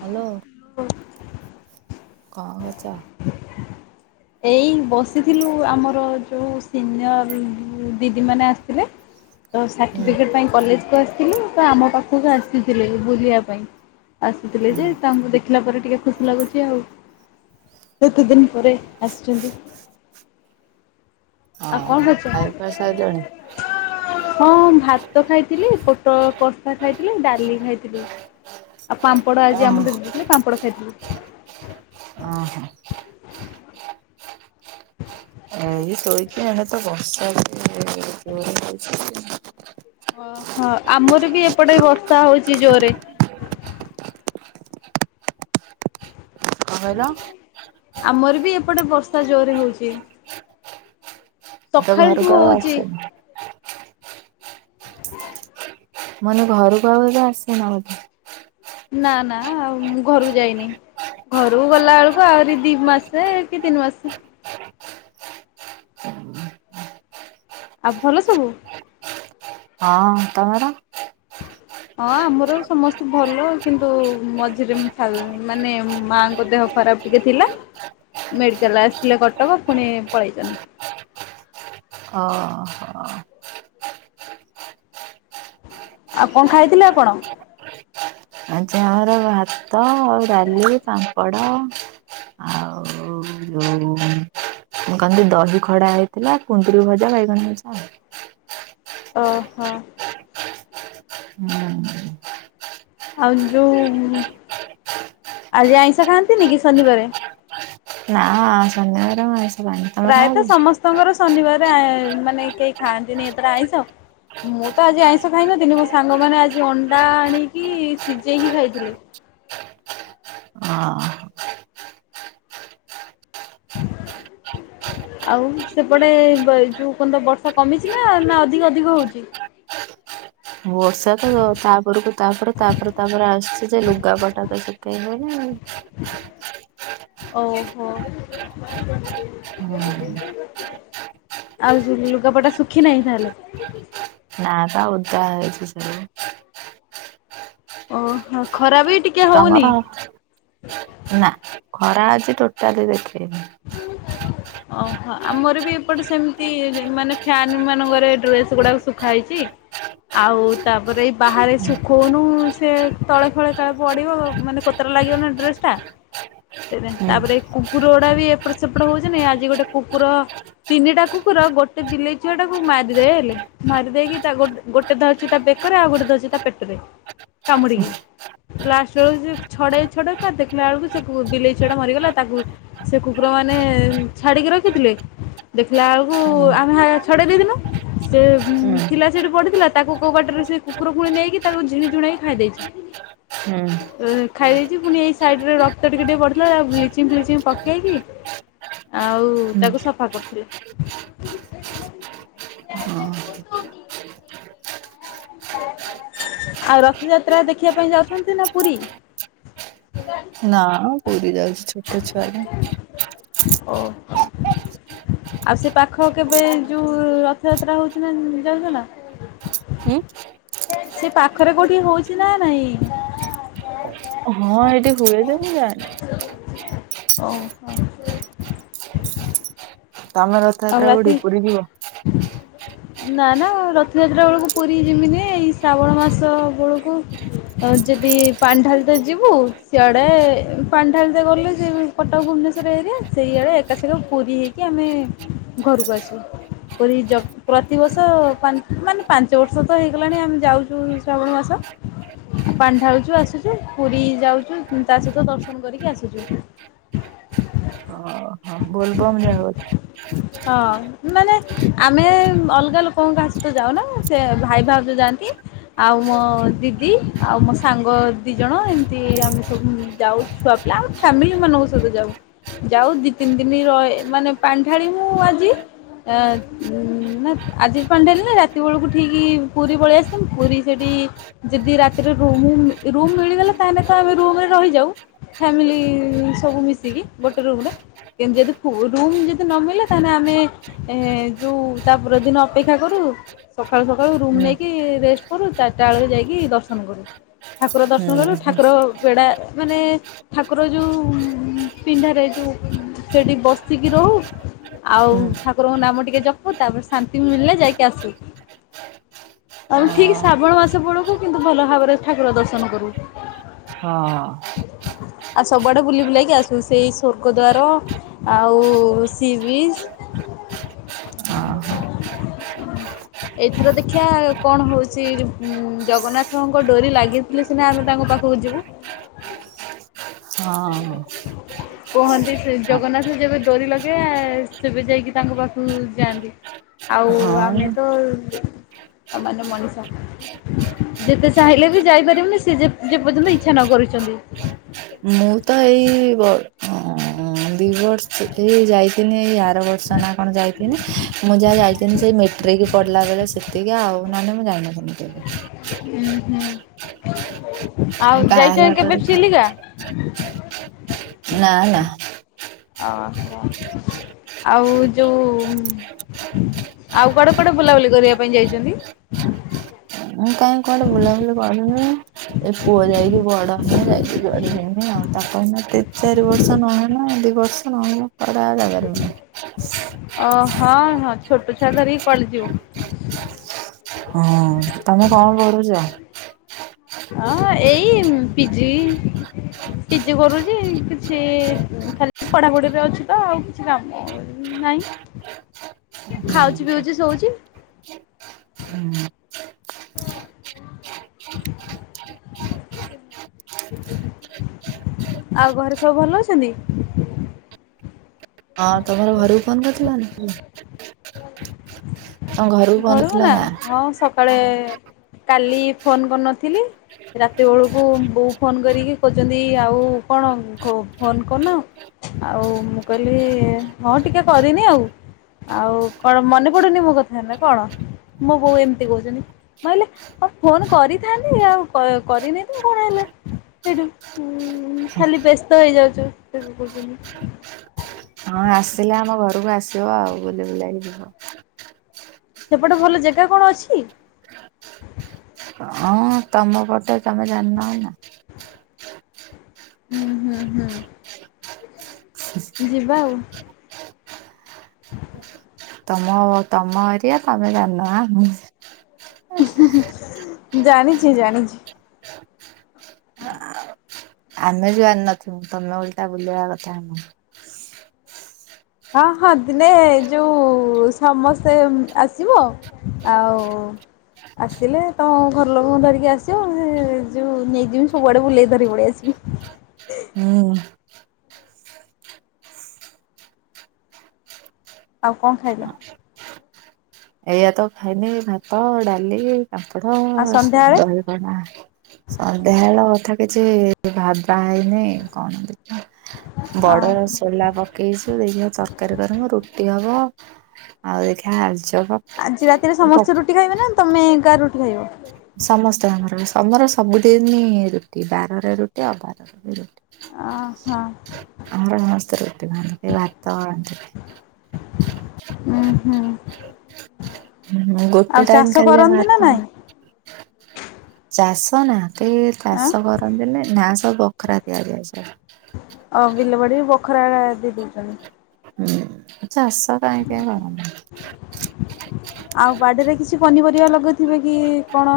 Hello hello. ହୁଁ। କଣ କରୁଚ? ଏଇ ବସିଥିଲୁ ଆମର ଯେଉ ସିନିୟର ଦିଦିମାନୋନ ଆସିଥିଲେ। ହ ତ ସାର୍ଟିଫିକେଟ ପାଇଁ କଲେଜକୁ ଆସିଥିଲେ ତ ଆମ ପାଖକୁ ଆସିଥିଲେ ବୁଝିବା ପାଇଁ ଆସୁଥିଲେ ହୁଁ। ଯେ ତାଙ୍କୁ ଦେଖିଲା ପରେ ଟିକେ ଖୁସି ଲାଗୁଛି ଆଉ କେତେ ଦିନି ପରେ ଆସୁଛନ୍ତି। ଆଉ କଣ ଓହୋ କରୁଛ ଖାଇପିଆ ସାରିଲଣି? ହଁ ଭାତ ଖାଇଥିଲି ପୋଟଳ କଷା ଖାଇଥିଲି ଡାଲି ଖାଇଥିଲି ଆଉ ପାମ୍ପଡ ଆଜି ଆମ ଦେଥିଲେ ପାମ୍ପଡ଼ ଖାଇଥିଲି। ଅହ। ଏଇ ଶୋଇଛି ଆଉ ଏଡେ ତ ଜୋରେ ବର୍ଷା ହଉଛି। ଓହୋ ଆମର ବି ଏପଟେ ବର୍ଷା ହଉଛି ଯୋରେ କଣ କହିଲ? ଆମର ବି ଏପଟେ ବର୍ଷା ଜୋରେ ହଉଛି। ମୁଁ ତ ଘରକୁ ସଖାଳଠୁ ଆଉ ହଉଚି। ଆସିନି। ମାନେ ଘରକୁ ଆଉ ଏବେ ଆସିନବୋଧେ। ନା ନା ମୁଁ ଘରକୁ ଯାଇନି। ଘରକୁ ଗଲା ବେଳକୁ ଆହୁରି ଦି ମାସ କି ତିନି ମାସ [unintelligible] ଆଉ ଭଲ ସବୁ ହଁ ତମର? ହଁ ଆମର ସମସ୍ତେ ଭଲ କିନ୍ତୁ ମଝିରେ ମୁ ମାନେ ମାଙ୍କ ଦେହ ଖରାପ ଟିକେ ଥିଲା ମେଡ଼ିକାଲ ଆସିଥିଲେ କଟକ ପୁଣି ପଳେଇଛନ୍ତି। ଅହ ହ। ଆଉ କଣ ଖାଇଥିଲେ ଆପଣ? ଆଜି ଆମର ଭାତ ଆଉ ଡାଲି ପାମ୍ପଡ଼ ଆଉ ଯୋଉ ମୁଁ କହିଲି ଦହି ଖଡା ହେଇଥିଲା କୁନ୍ଦୁରି ଭଜା ବାଇଗଣ ଭଜା ଅହ। ହୁଁ। ଆଉ ଯୋଉ ଆଜି ଆଇଁଷ ଖାଆନ୍ତିନି କି ଶନିବାରେ? ନାଁ ଶନିବାରେ ମୁଁ ଆଇଁଷ ଖା ପ୍ରାୟତଃ ସମସ୍ତଙ୍କର ଶନିବାର ମାନେ କେହି ଖାଆନ୍ତିନି ଏଥର ଆଇଁଷ ମୁଁ ତ ଆଜି ଆଇଁଷ ଖାଇନଥିଲି ମୋ ସାଙ୍ଗମାନେ ଆଜି ଅଣ୍ଡା ଆଣିକି ସିଝେଇକି ଖାଇଥିଲେ। ହଁ। ଆଉ ସେପଟେ ଯୋଉ କନ୍ତ ବର୍ଷା କମିଥିଲା ନା ଅଧିକ ଅଧିକ ହଉଛି। ବର୍ଷା ତ ତାପରକୁ ତାପର ତାପର ତାପର ଆସୁଛି ଯେ ଲୁଗାପଟା ତ ସବୁ [inaudible] ଆଉ ଅହୁ ହ। ହୁଁ ହୁଁ। ଆଉ ଲୁଗାପଟା ଶୁଖି ନାହିଁ ତାହେଲେ? ନାପା ଓଦା ଅଛି ସବୁ ଓହୋ ଖରା ବି ଟିକେ ହଉନି? ତମର ନା ଖରା ଆଜି ଟୋଟାଲି ଦେଖେଇନି ଓହୋ ଆମର ବି ଏପଟେ ସେମ୍ତି ମାନେ ଫ୍ୟାନ୍ ମାନଙ୍କରେ ଡ୍ରେସ୍ ଗୁଡାକ ସୁୁଖା ହେଇଚି। ଆଉ ତାପରେ ଏଇ ବାହାରେ ଶୁଖୋଉନୁ ସେ ତଳେ ଫଳେ କାଳେ ପଡିବ ମାନେ କୋତରା ଲାଗିବ ନା ଡ୍ରେସ୍ ଟା [unintelligible] ହୁଁ ତାପରେ ଏ କୁକୁର ଗୋଡା ବି ଏପଟ ସେପଟ ହଉଚନ୍ତି, ଆଜି ଗୋଟେ କୁକୁର ତିନିଟା କୁକୁର ଗୋଟେ ବିଲେଇ ଛୁଆଟାକୁ ମାରିଦେଲେ। ମାରି ଦେଇକି ତା ଗୋଟେ ଧରିଚି ତା ବେକରେ ଆଉ ଗୋଟେ ଧରିଚି ତା ପେଟରେ କାମୁଡିକି। ଲାଷ୍ଟ ବେଳୁକୁ ସେ ଛଡେଇ ଛଡେଇକା ଦେଖିଲା ବେଳୁକୁ ସେ ବିଲେଇ ଛୁଆଟା ମରିଗଲା ତାକୁ ସେ କୁ କୁକୁର ମାନେ ଛାଡିକି ରଖିଥିଲେ, ଦେଖିଲା ବେଳୁକୁ ହୁଁ ଆମେ ଛଡେଇ ଦେଇଥିନୁ। ସେ ହୁଁ ଥିଲା ସେଇଠି ପଡ଼ିଥିଲା, ତାକୁ କୋଉ ବାଟରେ ସେ କୁକୁର ପୁଣି ନେଇକି ତାକୁ ଝିଣି ଝୁଣେଇକି ଖାଇ ଦେଇେଚି। [inaudible] ଖାଇ ଦେଇଚି, ପୁଣି ଏଇ ସାଇଡ୍ ରେ ରକ୍ତ ଟିକେ-ଟିକେ ପଡିଥିଲା ତାକୁ ବ୍ଲିଚିଂ ଫ୍ଲିଚିଂ ପକେଇକି ଆଉ ହୁଁ। ତାକୁ ସଫା କରୁଥିଲେ। ହଁ ଆଉ ରଥଯାତ୍ରା ଦେଖିବା ପାଇଁ ଯାଉଛନ୍ତି ନା ପୁରୀ? ନାଁ ପୁରୀ ଯାଉଛି ଛୋଟେ ଛୁଆଟା। ଓହୋ। ଆଉ ସେ ପାଖ କେବେ ଯୋଉ ରଥଯାତ୍ରା ହଉଛି ନା ଯାଉଚ ନା? ସେ ପାଖରେ କୋଉଠି ହଉଚି ନା ନାଇଁ? ହଁ। ହଁ ଏଇଠି ହୁଏ ଯେ, ମୁଁ ଯାଏନି। ଓହୋ। ତମର ଆଉ ରାତି [inaudible] ନା-ନା ରଥଯାତ୍ରା ବେଳୁକୁ ପୁରୀ ଯିମିନି, ଏଇ ଶ୍ରାବଣ ମାସ ବେଳୁକୁ ଆଉ ଯଦି ପାଣିଢାଲିତେ ଯିବୁ, ସିଆଡେ ପାଣିଢାଲିିତେ ଗଲେ ଯେ କଟକ ଭୁବନେଶ୍ୱର ଏରିଆ ସେଇଆଡ଼େ ଏକାସଙ୍ଗେ ପୁରୀ ହଇକି ଆମେ ଘରୁକୁ ଆସିବୁ। ପୁରୀ ଜ ପ୍ରତିିବର୍ଷ ପା ମାନେ ପାଞ୍ଚ ବର୍ଷ ତ ହେଇଗଲାଣି ଆମେ ଯାଉଚୁ ଶ୍ରାବଣ ମାସ। [inaudible] ପାଣି ଢାଳୁଚୁ ଆସୁଚୁ, ପୁରୀ ଯାଉଚୁ ତା ସହିତ ଦର୍ଶନ କରିକି ଆସୁଚୁ। ଓହୋ ବୋଲବମ୍ ଯାଅ। ହଁ ମାନେ ଆମେ ଅଲଗା ଲୋକଙ୍କ କାହା ସହିତ ଯାଉନା, ସେ ଭାଇ ଭାଉଜ ଯାଆନ୍ତି। ଆଉ ମୋ ଦିଦି ଆଉ ମୋ ସାଙ୍ଗ ଦି ଜଣ ଏମ୍ତି ଆମେ ସବୁ ଯାଉ ଛୁଆ ପିଲା ଆମ ଫ୍ୟାମିଲି ମାନଙ୍କ ସହିତ ଯାଉ, ଯାଉ ଦି ତିନି ଦିନି ରହେ ମାନେ ପାଣି ଢ଼ାଳି ମୁଁ ଆଜି। ଏ ନା ଆଜି ପାଣି ଢାଳିଲେ ରାତି ବେଳୁକୁ ଠିକ୍ ପୁରୀ ପଳେଇ [unintelligible] ପୁରୀ ସେଇଠି ଯେଦି ରାତିରେ ରୁମୁ ରୁମ୍ ମିଳିଗଲା ତାହେଲେ ତ ଆମେ ରୁମ୍ ରେ ରହିଯାଉ। ଫ୍ୟାମିଲି ସବୁ ମିଶିକି ଗୋଟେ ରୁମ୍ ରେ, କିନ୍ତୁ ଯଦି ଫୁ ରୁମ୍ ଯ ଦି ନମିଳିଲା, ତାହେଲେ ଆମେ ଯୋଉ ତା ପରଦିନ ଅପେକ୍ଷା କରୁ ସଖାଳୁ-ସଖାଳୁ ରୁମ୍ ହୁଁ ନେଇକି ରେଷ୍ଟ କରୁ, ଚାରିଟା ବେଳେ ଯାଇକି ଦର୍ଶନ କରୁ। ଠାକୁର ଦର୍ଶନ କଲୁ, ହୁଁ ହୁଁ। ଠାକୁର ବେଡା ମାନେ ଠାକୁର ଯୋଉ ପିଣ୍ଢାରେ ଯୋଉ ସେଠି ବସିକି ରହୁ। ଆଉ ହୁଁ ଠାକୁରଙ୍କ ନାମ ଟିକେ ଜପୁ, ତାପରେ ଶାନ୍ତି ମିଳିଲେ ଯାଇକି ଆସୁ। ଓ ଆମେ ଠିକ୍ ଶ୍ରାବଣ ମାସ ବେଳୁକୁୁ କିନ୍ତୁ ଭଲ ଭାବରେ ଠାକୁର ଦର୍ଶନ କରୁ। ହଁ-ହଁ। ଆଉ ସବୁଆଡେ ବୁଲି ବୁଲାଇକି ଆସିବୁ, ସେଇ ସ୍ୱର୍ଗଦ୍ୱାର ଆଉ ଥି ବିସ୍ [inaudible] ଏଇଥର ଦେଖିଆ କଣ ହଉଛି? ଉଁ ଜଗନ୍ନାଥଙ୍କ ଡୋରି ଲାଗିଥିଲେ ସିନା ଆମେ ତାଙ୍କ ପାଖକୁ ଯିବୁ? ହଁ, ହଁ। କୁହନ୍ତି, ସେ ଜଗନ୍ନାଥ ଯେବେ ଡୋରି ଲଗେୟେ, ସେବେ ଯାଇକି ତାଙ୍କ ପାଖକୁ ଯାଆନ୍ତି। ଆଉ ହଁ ଆମେ ତ-ଅ ସାମାନ୍ୟ ମଣିଷ। ଯେତେ ଚାହିଁଲେ ବି ଯାଇପାରିବୁନି, ସେ ଯେ-ଯେ ପର୍ଯ୍ୟନ୍ତ ଇଚ୍ଛା ନ କରଛନ୍ତି। ମୁଁ ତ ଏଇ ଗଡ୍, ଅଁ ଦି ବର୍ଷ ଏଇ ଯାଇଥିନି, ଏଇ ଆର ବର୍ଷ ନା କଣ ଯାଇଥିନି? ମୁଁ ଯାହା ଯାଇଥିନି, ସେଇ ମେଟ୍ ରିକି ପଢିଲା ବେଳେ ସେତିକି, ଆଉ ନହେନେ, ମୁଁ ଯାଇନଥିନୀ କେଭେ? ଉୁଁ, ହୁଁ ଏ ଆଉ ବାହା ହେଲା ଯାଇଚନ୍ କେବେ ପରେ ଥରେ। ଚିଲିକା? ନାଁ, ନା। ଓହୋ!। ଆଉ ଯଉଁମ୍ ଆଉ କୁଆଡେ କୁଆଡେ ବୁଲାବୁଲି କରିବା ପାଇଁ ଯାଇଚନ୍ତି? କାଇଁ, କୁଆଡେ ବଲାବୁଲି କରିନି? ଏ ପୁଅ ଯାଇକି ବଡ ହେନେ, ଯାଇକି ଜୁଆଡେ ଯିମି ଆଉ। ତାକୁ ଏଇନା ତିନି ଚାରିବର୍ଷ ନହେନେ, ଦି ବର୍ଷ ଆଉ କଡା ଜାଗାରେ [unintelligible] ଅ, ହଁ, ହଁ ଛୋଟ ଛୁଆ ଧରିକି କୁଆଲେ ଯିବ? ହୁଁ, ତମେ କଣ କରୁଛ? ହଁ, ଏଇ ପିଜି। ପିଜି କରୁଛି, କିଛି ଖାଲି ପଢାପଢିରେ ଅଛି ତ, ଆଉ କିଛି କାମ ନାଇଁ। ଖାଉଛି, ପିଉଛି, ଶୋଉଛି। ହୁଁ। ଆଉ ଘରେ ସବୁ ଭଲ ଅଛନ୍ତି? ହଁ, ତମର ଘରକୁ ଫୋନ୍ କରିଥିଲା ନା? [inaudible] ତମ ଘରକୁ ଫୋନ ଘରୁକୁ କରିଥିଲ ନା! ହଁ ସକାଳେ କାଲି ଫୋନ୍ କରିନଥିଲି। ରାତି ବେଳକୁ ବୋଉ ଫୋନ୍ କରିକି କହୁଛନ୍ତି, ଆଉ କଣ କ ଫୋନ୍ କରୁ୍ନ୍? ଆଉ, ମୁଁ କହିଲି, ହଁ ଟିକେ କରିନି ଆଉ। ଆଉ କଣ ମନେ ପଡୁନି ମୋ କଥା ନା କଣ? ମୁଁ ବୋଉ ଏମିତି କହୁଛନ୍ତି। ନହେଲେ ଫୋନ୍ କରିଥାନ୍ତି, ଆଉ କ-କରିନେଇ ତ କଣ ହେଲା। ସେଇଠୁ ଉଁ ଖାଲି ବ୍ୟସ୍ତ ହେଇଯାଉଛୁ, ସିଏ ବି କହୁଛନ୍ତି? ହଁ ଆସିଲେ ଆମ ଘରକୁ ଆସିବ ଆଉ, ବୁଲି ବୁଲାକି ଯିବ। ସେପଟେ ଭଲ ଜେଗା କଣ ଅଛି? ହଁ, ତମ ପଟେ ତମେ ଜାଣିିନ, ଏନା? ହୁଁ, ହୁଁ, ହୁଁ, ଯିବା ଆଉ। ତମ-ଅ ତମ ଏରିଆ ତମେ ଜାଣିନ ଆଁ ଉ, ହୁଁ, ହୁଁ, ଜାଣିଚି ଜାଣିଛି। ଆମେ ଜାଣିିନଥିବୁ, ତମେ ଓଲ୍ ଟା ବୁଲେଇବା କଥା ଆମକୁ। ହଁ, ହଁ ଦିନେ-ଏ ଯୋଉ ସମସ୍ତେ ଆସିବ। ଆଉ-ଉ ଆସିଲେ ତମ ଘର ଲୋକଙ୍କୁ ଧରିକି ଆସିବ, ସେ ଯୋଉ ନେଇଯିମି, ସବୁଆଡେ ବୁଲେଇ ଧରିକି ପଳେଇ ଆସିବି। ହୁଁ। ଆଉ କଣ ଖାଇଲ? ଏଇଆ ତ ଖାଇନି ଭାତ, ଡାଲି, ପାମ୍ପଡ, ଆଉ ସ ସନ୍ଧ୍ୟାବେଳେ ଦହି ଅଭଡ଼ା, ସନ୍ଧ୍ୟାବେଳ କଥା କିଛି ଭାବା ହେଇନେଇ କଣ ଅ ବଡ ରାଶି ସୋଲା ପକେଇଛୁ ଦେଖିବା ତରକାରୀ କରିମୁ, ରୁଟି ହବ ଆଉ ଦେଖିବା ଆଳୁଚପ ଆଜି ରାତିରେ ସମସ୍ତେ ରୁଟି ଖାଇବେ ନା ତମେ ଏକା ରୁଟି ଖାଇବ? ସମସ୍ତେ ଆମର, ଆମର ସବୁଦିନି ରୁଟି। ବାରରେ ରୁଟି ଆଉ ଅବାରର ବି ରୁଟି। ଓ ହଁ। ଆମର ସମସ୍ତେ ରୁଟି ଖାଆନ୍ତି। କେହି ଭାତ ରାତିରେ ଉଁ ହୁଁ। ହଁ, ଆଉ ଗୋଟେ ଚାଷ ଟାଇମ୍ ଖାଲି ଯାହା କରନ୍ତି ଭାତ ନା ନାଇଁ? ଖାଆ ଚାଷ ନା, କେହି ଆଁ ଚାଷ କର ନ୍ତିନି, ନାଁ ସବୁ ବଖରା ଦିଆଯାଇଛି। ଅ ବିଲବାଡି ବଖରା ଏକା ଦେଇ ଦେଇଛନ୍ତି? ହୁଁ, ଚାଷ କାଇଁ କେହି କରନ୍ତିନି। ଆଉ ବାଡିରେ କିଛି ପନିପରିବା ଲଗଉଥିବେ କି କଣ?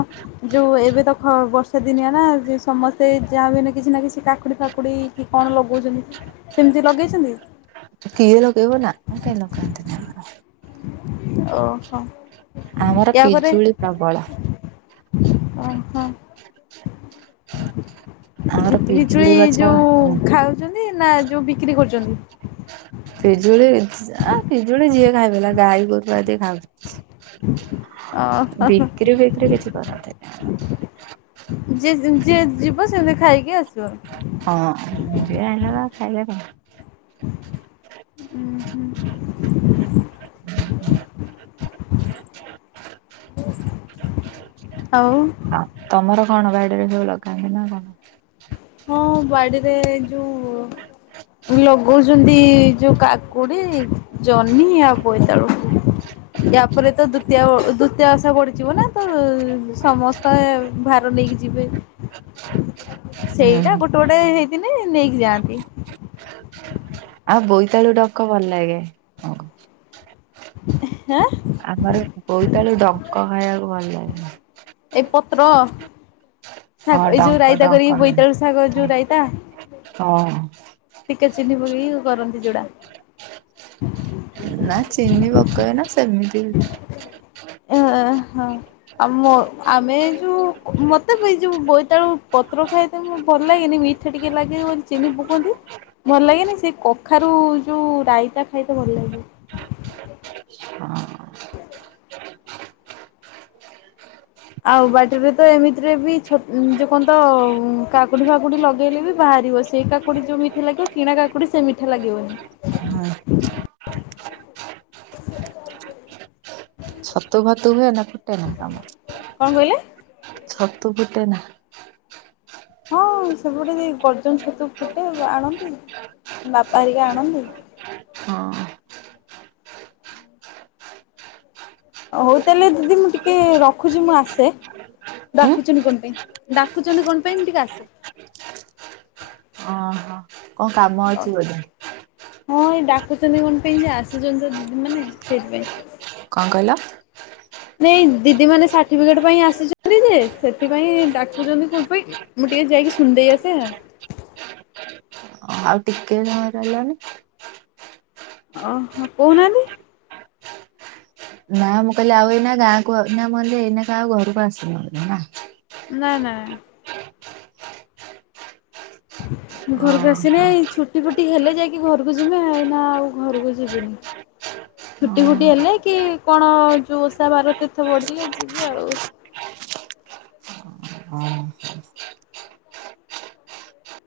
ଯୋଉ ଏବେ ଦଖ ବର୍ଷାଦିନିଆ ନା, ଯେ ସମସ୍ତେ ଯାହାବି ହେନେ କିଛି ନା କିଛି କାକୁଡି ଫାକୁଡି କି କଣ ଲଗଉଚନ୍ତି, ସେମତି ଲଗେଇଚନ୍ତି? କିଏ ଲଗେଇବ ନା, ଆମର କେହି ଲଗାନ୍ତିନି ଆମର। ଓହୋ। ଆମର ପିଜୁଳି ପ୍ରବଳ। ଅହୋ। ଆମର ପିଜୁଳି ପି-ପିଜୁଳି ଗଛ ଯୋଉ ହଁ ଖାଉଛନ୍ତି, ନା ଯୋଉ ବିକ୍ରି କରୁଚନ୍ତି? ପିଜୁଳି ଆ ପିଜୁଳି ଯିଏ ଖାଇଦେଲା, ଗାଈ ଗୋରୁ ଆଦି ଖାଉଚନ୍ତି। ଓହୋ ବିକ୍ରି ଫିକ୍ରି କିଛି କରାହୁଏନି ଆମର। ଯି-ଏମ ଯିଏ ଯିବ ସେମତି ଖାଇକି ଆସିବ? ହଁ, ଯିଏ ଆଇଲା ବା ଖାଇଲେ ର ଉଁ ହୁଁ। ଆଉ ହଁ ତମର କଣ ବାଡିରେ ସବୁ ଲଗାନ୍ତି ନା କଣ? ହଁ, ବାଡିରେ ଯୋଉ ଲଗଉଚନ୍ତି ଯୋଉ କାକୁଡି, ଜହ୍ନି ଆଉ ବୋଇତାଳୁ। ୟା ପରେ ତ ଦ୍ୱିତୀୟା ଅ ଦ୍ଵିତୀୟା ଓଷା ବଢ଼ିଯିବ ନା, ତ ସମସ୍ତେ ଭାର ନେଇକି ଯିବେ। ସେଇଟା ହୁଁ ଗୋଟେ ଗୋଟେ ହେଇଥିନେ ନେଇକି ଯାଆନ୍ତି। ଆଉ ବୋଇତାଳୁ ଡଙ୍କ ଭଲ ଲାଗେ। ହେଁ? ଆମର ବୋଉତାଳୁ ଡଙ୍କ ଖାଇବାକୁ ଭଲ ଲାଗେ। ଏଇ ପତ୍ର, ହଁ ଶାଗ ଏଇ ଯୋଉ ଡଙ୍କ ରାଇତା ଡଙ୍କ କରିକି, ହଁ ବୋଇତାଳୁ ଶାଗ ଯୋଉ ରାଇତା? ଟିକେ ଚିନି ପକେଇକି କରନ୍ତି ଯୋଉଡା। ନା ଚିିନି ପକାଏ ନା ସେମତି ଅ ହ ଆ ମୋ ଆମେ ଯୋଉ ମତେ ବି ଏ ଯୋଉ ବୋଇତାଳୁ ପତ୍ର ଖାଇତେ ମୁଁ ଭଲ ଲାଗେନି, ମିଠା ଟିକେ ଲାଗେ ବୋଲି ଚିନି ପକନ୍ତି ଭଲ ଲାଗେନି, ସେଇ କଖାରୁ ଯୋଉ ରାଇତା ଖାଇତେ ଭଲ ଲାଗେ। ହଁ ଆଉ ବାଡିରେ ତ ଏମିତିରେ ବି ଛତ ଯୋଉ କଣ ତ କାକୁଡି ଫାକୁଡି ଲଗେଇଲେ ବି ବାହାରିବ ସିଏ। ସେଇ କାକୁଡି ଯୋଉ ମିଠା ଲାଗିବ କିଣା କାକୁଡି ସେ ମିଠା ଲାଗିବନି। ହଁ। [inaudible] ଛତୁ ଫତୁ ହୁଏ ନା ଫୁଟେନା [unintelligible] କଣ କହିଲେ? ଛତୁ ଫୁଟେ ନା ହଁ ସେପଟେ ଗର୍ଜନ ଛତୁ ଫୁଟେ ଆଣନ୍ତି ବାପା ହେରିକା ଆଣନ୍ତି। ହଁ। ହଉ ତାହେଲେ ଦିଦି ମୁଁ ଟିକେ ରଖୁଛି ମୁଁ ଆସେ। ହୁଁ। ଡାକୁଚନ୍ତି କଣ ପାଇଁ ଡାକୁଚନ୍ତି କଣ ପାଇଁ ମୁଁ ଟିକେ ଆସେ। ଅଁ ହୋ କଣ କାମ ଅଛି ବୋଧେ। ହଁ ଏଇ ଡାକୁଛନ୍ତି କଣ ପାଇଁ ଯେ ଆସିଛନ୍ତି ତ ଦିଦି ମାନେ ସେଇଥିପାଇଁ। କଣ କହିଲ? ନାଇଁ ଦିଦି ମାନେ ସାର୍ଟିଫିକେଟ ପାଇଁ ଆସିଛନ୍ତି ଯେ, ସେଥିପାଇଁ ଡାକୁଛନ୍ତି କଣ ପାଇଁ। ମୁଁ ଟିକେ ଯାଇକି ଶୁଣିଦେଇ ଆସେ। ହଁ ଆଉ ଟିକେ ସମୟ ଦେଲନି। ଅ ହୋ କହୁନାହାନ୍ତି। ନାଁ ମୁଁ କହିଲି ଆଉ ଏଇନା ଗାଁକୁ [unintelligible] [unintelligible] ଏଇନେ କେ ଆଉ ଘରୁକୁ ଆସିବେନି। ନା, ନା। ମୁଁ ଘରକୁ ଆସିନି ଓହୋ। ଏଇ ଛୁଟି ଫୁଟି ହେଲେ ଯାଇକି ଘରକୁ ଯିମି ଏଇନା ଆଉ ଘରକୁ ଯିବିନି। [inaudible] ଛୁଟି ହଁ ଫୁଟି ହେଲେ କି କଣ ଯେଉଁ ଓଷା ବାର ତୀର୍ଥ ବଢ଼ିଲେ ଯିବେ ଆଉ। ହଁ।